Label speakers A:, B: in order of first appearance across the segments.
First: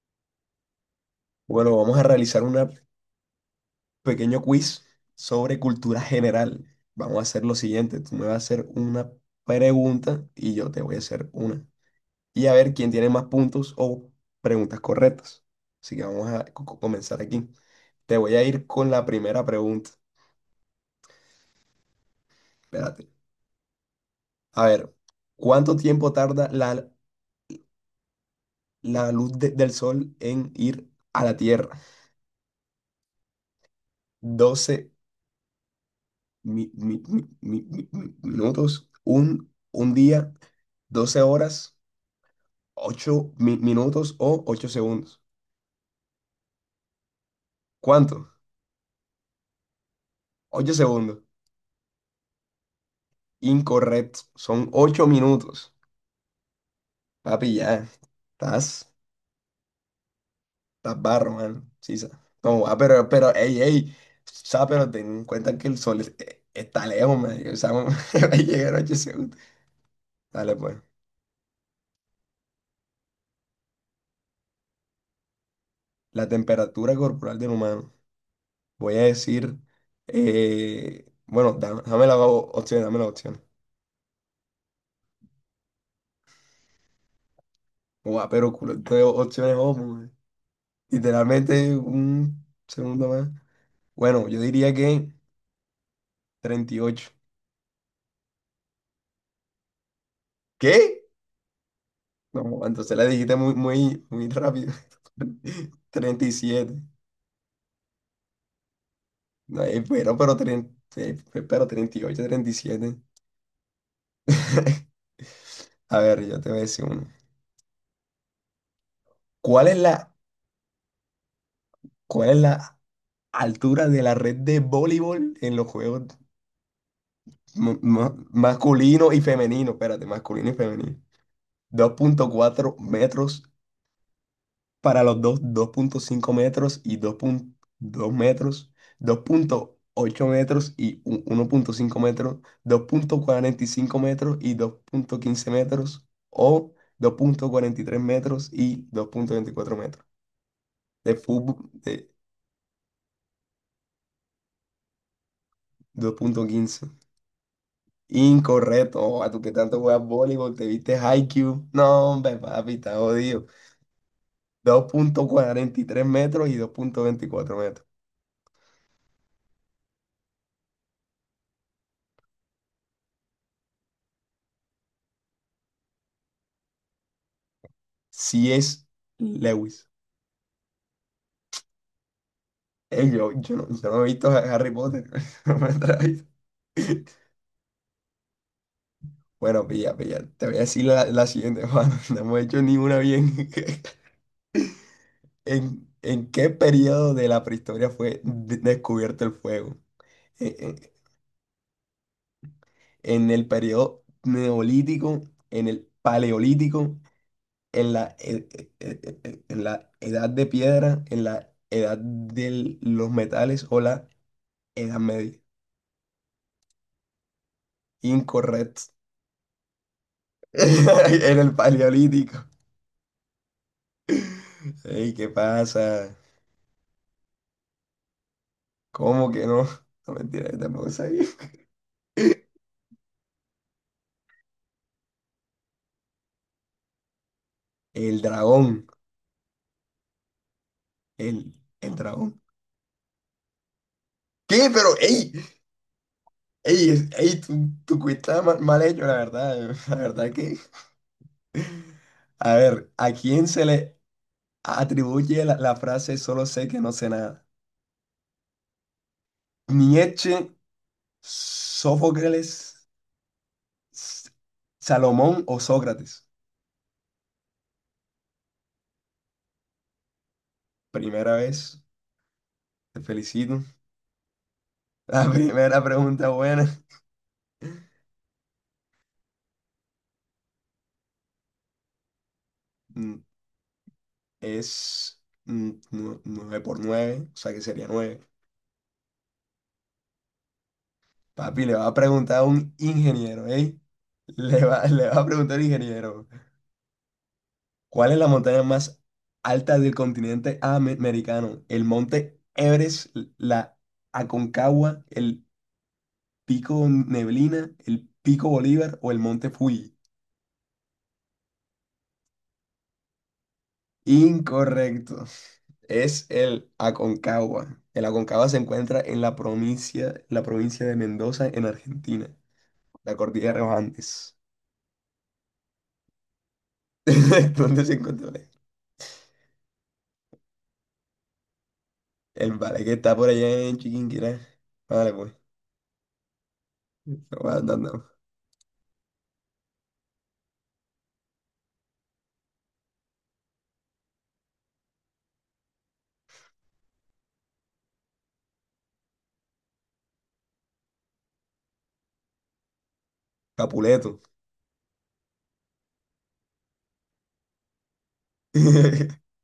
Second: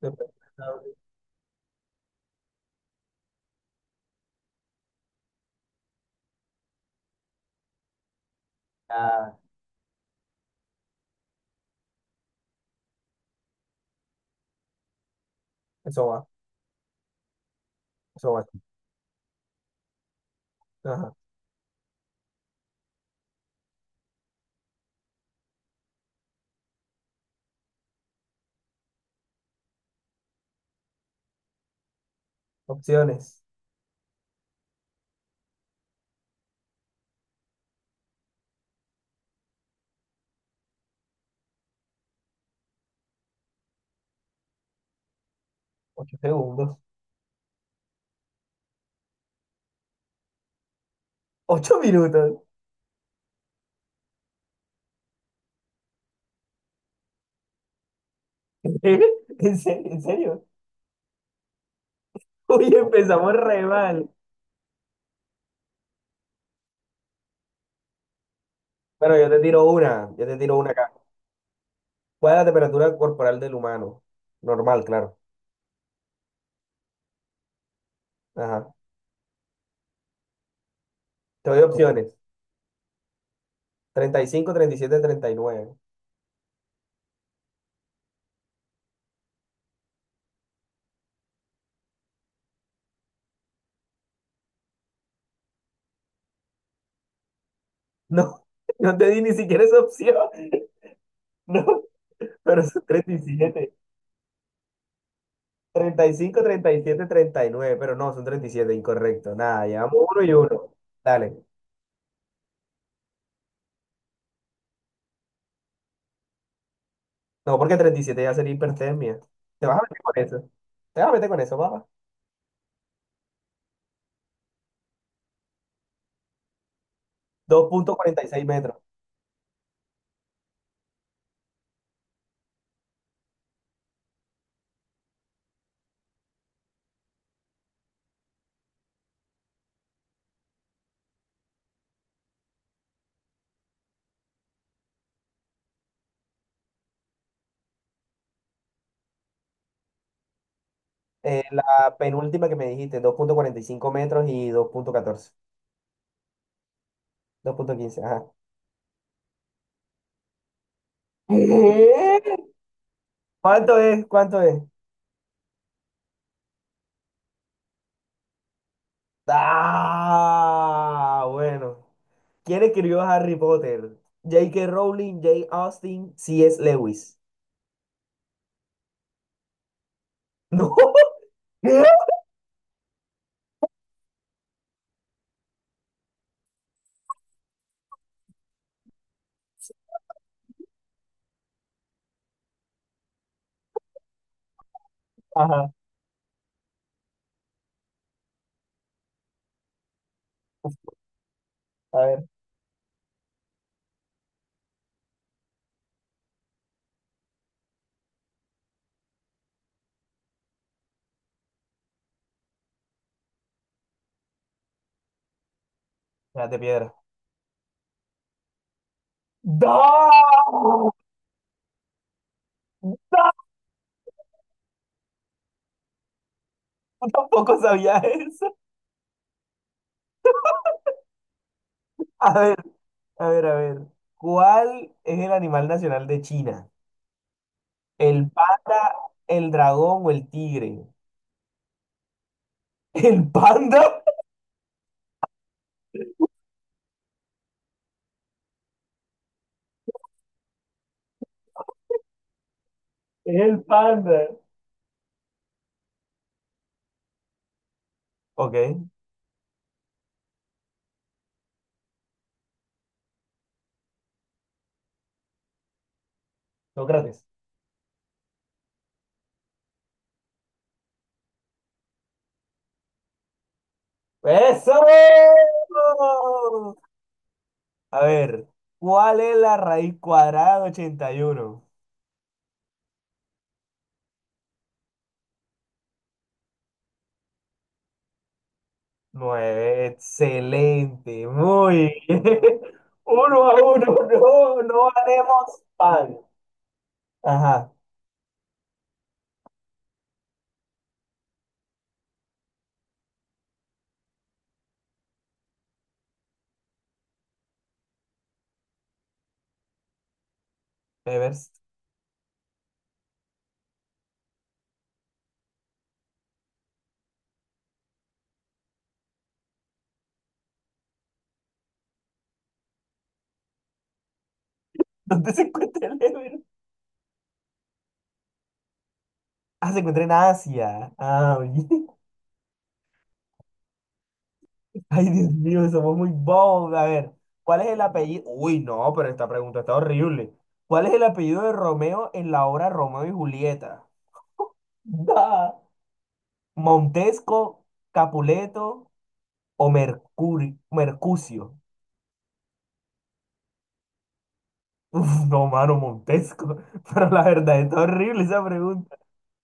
A: Después,
B: Bueno, vamos a realizar un pequeño quiz sobre cultura general. Vamos a hacer lo siguiente, tú me vas a hacer una
A: ah,
B: pregunta y yo te voy a hacer una. Y a ver quién tiene más puntos o preguntas correctas. Así que
A: eso
B: vamos
A: va,
B: a comenzar aquí. Te
A: eso
B: voy a
A: va.
B: ir con la primera pregunta.
A: Ajá.
B: Espérate. A ver, ¿cuánto tiempo tarda la luz del sol en ir a la Tierra?
A: Opciones.
B: Doce minutos, un día, 12 horas, 8 minutos o 8 segundos.
A: 8 segundos.
B: ¿Cuánto? Ocho segundos.
A: 8 minutos.
B: Incorrecto. Son ocho minutos. Papi, ya.
A: ¿En
B: Estás,
A: serio? ¿En serio?
B: estás barro, man. Sí. No,
A: Uy, empezamos
B: pero, ey,
A: re
B: ey.
A: mal.
B: O sea, pero ten en cuenta que el sol está lejos, man. O sea, va a llegar a 8
A: Bueno, yo
B: segundos.
A: te tiro una. Yo te
B: Dale,
A: tiro una
B: pues.
A: acá. ¿Cuál es la temperatura corporal del humano? Normal, claro.
B: La temperatura corporal del humano.
A: Ajá.
B: Voy a decir,
A: Te
B: bueno,
A: doy
B: dame la
A: opciones.
B: opción, dame la opción.
A: Treinta y cinco, treinta y siete, treinta y nueve.
B: Guau, pero culo, de opciones, oh, mu- literalmente un segundo más. Bueno, yo diría que treinta y ocho.
A: No, no te di ni siquiera esa opción.
B: ¿Qué?
A: No, pero
B: No,
A: son
B: entonces la
A: treinta y
B: dijiste muy,
A: siete.
B: muy, muy rápido.
A: treinta treinta y y
B: Treinta y
A: cinco treinta
B: siete.
A: y siete treinta y nueve pero no, son 37 incorrecto.
B: No,
A: Nada, llevamos uno y
B: pero,
A: uno. Dale.
B: pero 38, treinta y siete. A ver, yo te voy a decir uno.
A: No, porque 37 ya sería hipertermia. Te
B: ¿Cuál es
A: vas a meter
B: la,
A: con eso. Te vas a meter con eso, papá.
B: ¿cuál es la altura de la red de voleibol en los juegos?
A: dos punto cuarenta y seis metros.
B: Masculino y femenino, espérate, masculino y femenino. Dos punto cuatro metros para los dos, dos punto cinco metros y dos punto dos metros, dos punto ocho metros y uno punto cinco metros, dos punto cuarenta y cinco metros y dos punto quince metros o dos punto cuarenta y tres metros y dos punto veinticuatro metros. De fútbol,
A: La
B: de
A: penúltima que me dijiste, 2.45 metros y
B: dos punto quince.
A: 2.14. 2.15, ajá.
B: Incorrecto. Oh, a tú que tanto juegas voleibol, te viste high. No, hombre,
A: ¿Qué?
B: papi, está jodido.
A: ¿Cuánto es? ¿Cuánto es?
B: Dos punto cuarenta y tres metros y dos punto veinticuatro metros.
A: Ah, bueno. ¿Quién escribió Harry Potter? JK Rowling, J. Austin, C.S. Lewis.
B: Si es Lewis.
A: No. ¿Qué?
B: Yo no, yo no he visto a Harry Potter. No me atrae. Bueno, pilla, pilla. Te voy a decir la siguiente, Juan. No hemos hecho ninguna bien.
A: Ajá,
B: En qué periodo de la prehistoria fue descubierto el fuego? ¿En, en-
A: a ver,
B: en el periodo neolítico? ¿En el paleolítico? En la, e- e- e- e- en la edad de piedra, en la edad de los metales o la edad media.
A: las de piedra.
B: Incorrecto.
A: ¡No!
B: En el paleolítico. Ey, ¿qué pasa?
A: Tampoco sabía eso.
B: ¿Cómo que no? No mentira, yo tampoco sabía.
A: A ver, a ver, a ver. ¿Cuál es el animal nacional de China?
B: El
A: ¿El
B: dragón.
A: panda, el dragón o el tigre?
B: El, el dragón.
A: ¿El panda?
B: ¿Qué? Pero, ey, ey, tu quiz está mal, mal hecho, la verdad. La verdad que. A ver, ¿a
A: Es
B: quién se
A: el
B: le
A: panda.
B: atribuye la frase solo sé que no sé nada?
A: Ok,
B: Nietzsche, Sófocles, S- Salomón o Sócrates.
A: Sócrates.
B: Primera vez, te felicito.
A: ¡Eso!
B: La primera pregunta buena.
A: A ver, ¿cuál es la raíz cuadrada de 81?
B: Mm, es 9 por nueve, o sea que sería nueve.
A: Nueve, excelente,
B: Papi, le va
A: muy
B: a
A: bien.
B: preguntar a un
A: Uno
B: ingeniero,
A: a
B: ¿eh?
A: uno, no,
B: Le va,
A: no
B: le va a preguntar al
A: haremos pan.
B: ingeniero,
A: Ajá,
B: ¿cuál es la montaña más alta del continente americano? ¿El monte Everest, la Aconcagua, el Pico Neblina, el Pico Bolívar o el Monte Fuji?
A: Evers.
B: Incorrecto. Es el Aconcagua. El Aconcagua se encuentra en la provincia de Mendoza, en Argentina, la cordillera de los Andes.
A: ¿Dónde se encuentra el Evers?
B: ¿Dónde se encuentra?
A: Ah, se encuentra en Asia. Ah, bien.
B: El vale que está por allá en Chiquinquirá.
A: Ay,
B: Vale,
A: Dios
B: pues.
A: mío, somos muy bobos. A ver,
B: Lo voy
A: ¿cuál es el
B: andando.
A: apellido? Uy, no, pero esta pregunta está horrible. ¿Cuál es el apellido de Romeo en la obra Romeo y Julieta? Da. ¿Montesco, Capuleto o Mercuri, Mercucio?
B: Capuleto.
A: No, mano, Montesco. Pero la verdad, está horrible esa pregunta.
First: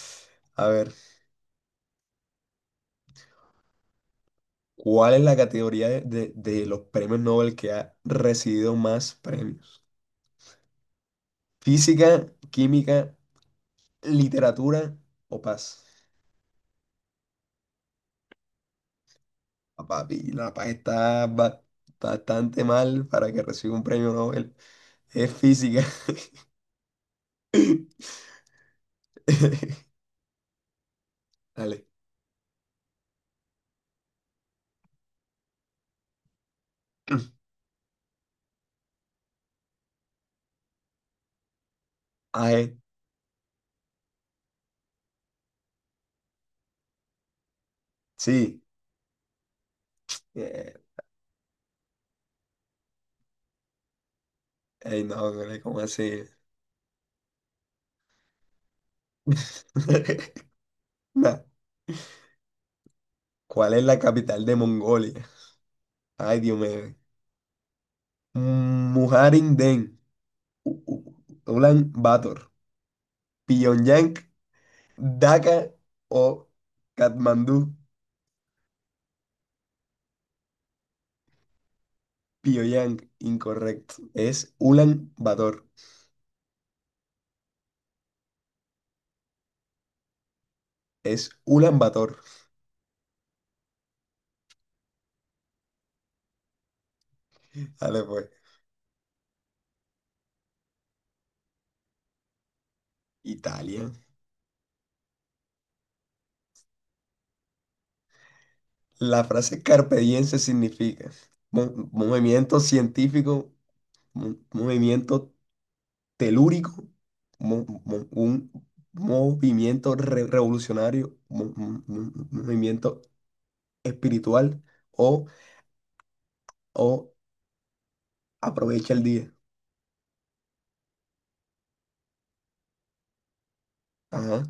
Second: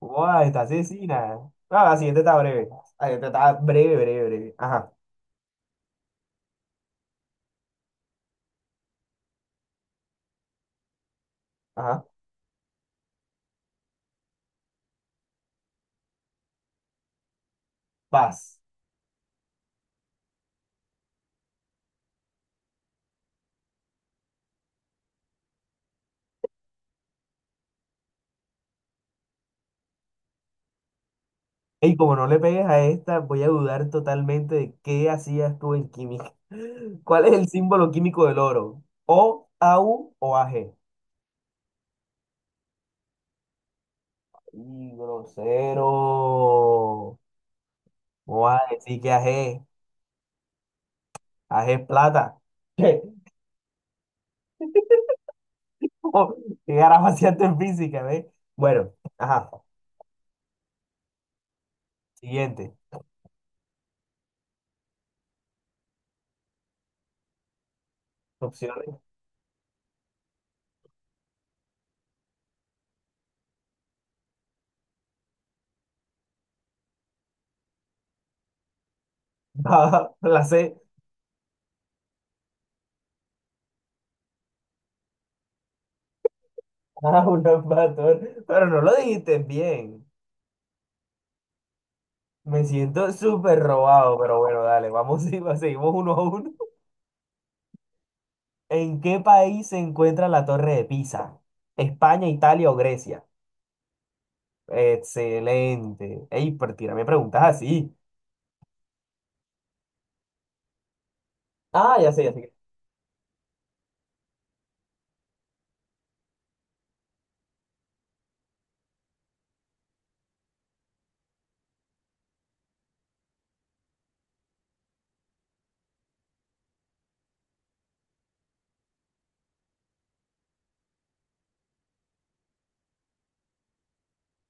A: Guau, está
B: A ver,
A: asesina. Ah, la siguiente está breve. La siguiente está breve, breve, breve. Ajá,
B: ¿cuál es la categoría de, de los premios Nobel que ha recibido más premios?
A: ajá.
B: Física, química, literatura o paz.
A: Vas.
B: Ah, Papi, la paz está bastante mal para que reciba un premio Nobel. Es física. Dale.
A: Y como no le pegues a esta, voy a dudar totalmente de qué hacías tú en química. ¿Cuál es el símbolo químico del oro? O, AU o AG.
B: Ah,
A: Y grosero. ¿Cómo
B: sí.
A: vas a decir que AG?
B: Eh,
A: AG es plata. ¿Qué?
B: ey, no, güey, ¿cómo así?
A: ¿Qué carajo hacías tú en física, ve? Bueno, ajá.
B: Nah.
A: Siguiente.
B: ¿Cuál es la capital de Mongolia? Ay, Dios mío.
A: Opción.
B: Mujarindén, U- U- Ulan Bator, Pyongyang, Dhaka o Katmandú.
A: A, la C.
B: Pyongyang, incorrecto. Es Ulan Bator.
A: Ah, un matón. Pero no lo dijiste bien.
B: Es Ulan Bator.
A: Me siento súper robado, pero bueno, dale, vamos, y- seguimos 1-1.
B: Dale pues.
A: ¿En qué país se encuentra la Torre de Pisa? ¿España, Italia o Grecia?
B: Italia.
A: Excelente. Ey, pero tírame preguntas así.
B: La frase carpe diem se significa
A: Ah, ya sé, ya sé.
B: movimiento científico, movimiento telúrico, un movimiento revolucionario, movimiento espiritual o, o aprovecha el día. Ajá.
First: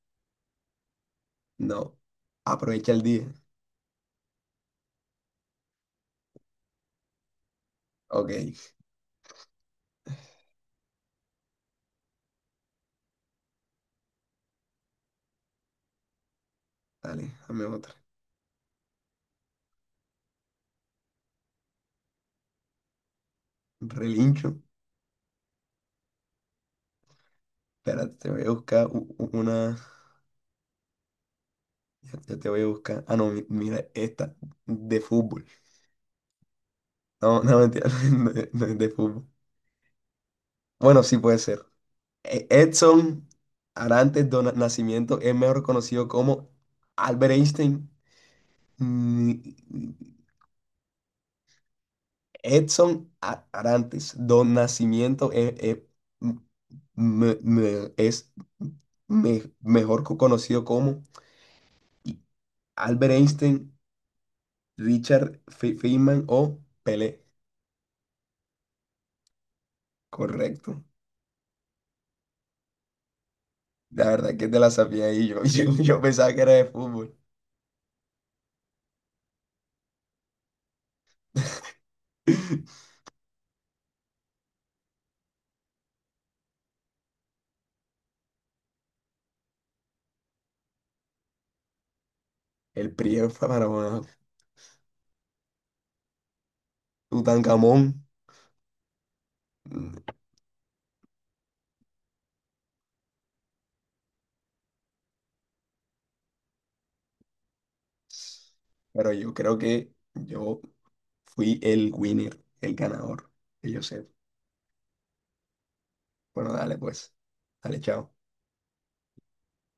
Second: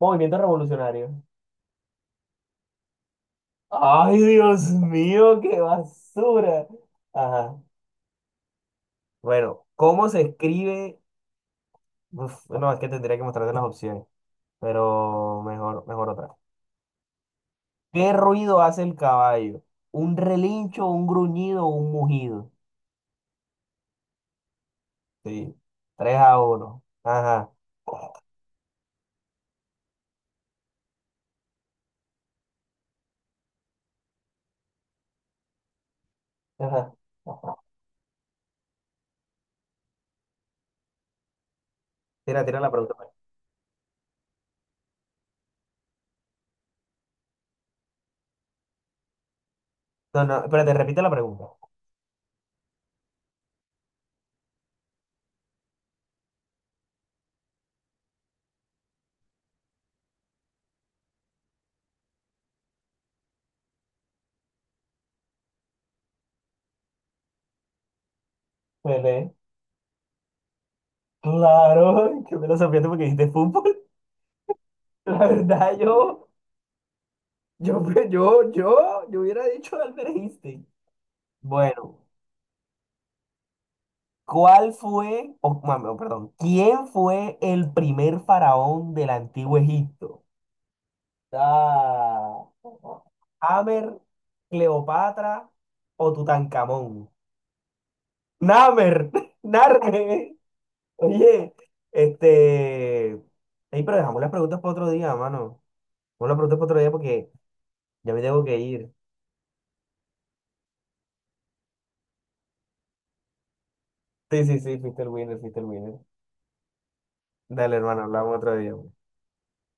A: Movimiento revolucionario.
B: No. Aprovecha el día.
A: Ay, Dios mío, qué basura. Ajá.
B: Ok.
A: Bueno, ¿cómo se escribe? Uf, no, es que tendría que mostrarte las opciones. Pero mejor, mejor otra.
B: Dale, dame otra.
A: ¿Qué ruido hace el caballo? ¿Un relincho, un gruñido o un mugido?
B: Relincho.
A: Sí, 3-1. Ajá.
B: Espérate, te voy a buscar una. Ya, ya te voy a buscar. Ah, no, mira, esta de fútbol.
A: Ajá.
B: No, no, mentira, no es no es de fútbol. Bueno, sí puede ser.
A: Tira, tira la pregunta, pues.
B: Edson Arantes do Nascimento es mejor conocido como Albert Einstein. Ni-
A: No, no, espérate, repite la pregunta.
B: Edson Arantes do Nascimento es me- me- es mejor conocido como Albert Einstein, Richard Feynman o Pelé.
A: Pelé.
B: Correcto.
A: Claro, qué filosofía porque dijiste fútbol.
B: La verdad que te la sabía
A: La
B: y yo,
A: verdad,
B: yo
A: yo,
B: pensaba que era de fútbol.
A: yo, yo hubiera dicho Albert Einstein. Bueno, ¿cuál fue, o, mami, oh, perdón, quién fue el primer faraón del antiguo Egipto? Ah,
B: El Priego fue para
A: Amer,
B: una
A: Cleopatra o Tutankamón.
B: Tutankamón.
A: Namer,
B: Mm,
A: Narme. Oye, este. Ey, pero dejamos las preguntas para otro día, mano. Dejamos las preguntas para otro día porque ya me tengo que ir.
B: pero yo creo que yo fui el winner, el ganador, que yo sé.
A: Sí, sí, sí, fuiste el winner, fuiste el winner.
B: Bueno, dale pues.
A: Dale,
B: Dale,
A: hermano,
B: chao.
A: hablamos otro día.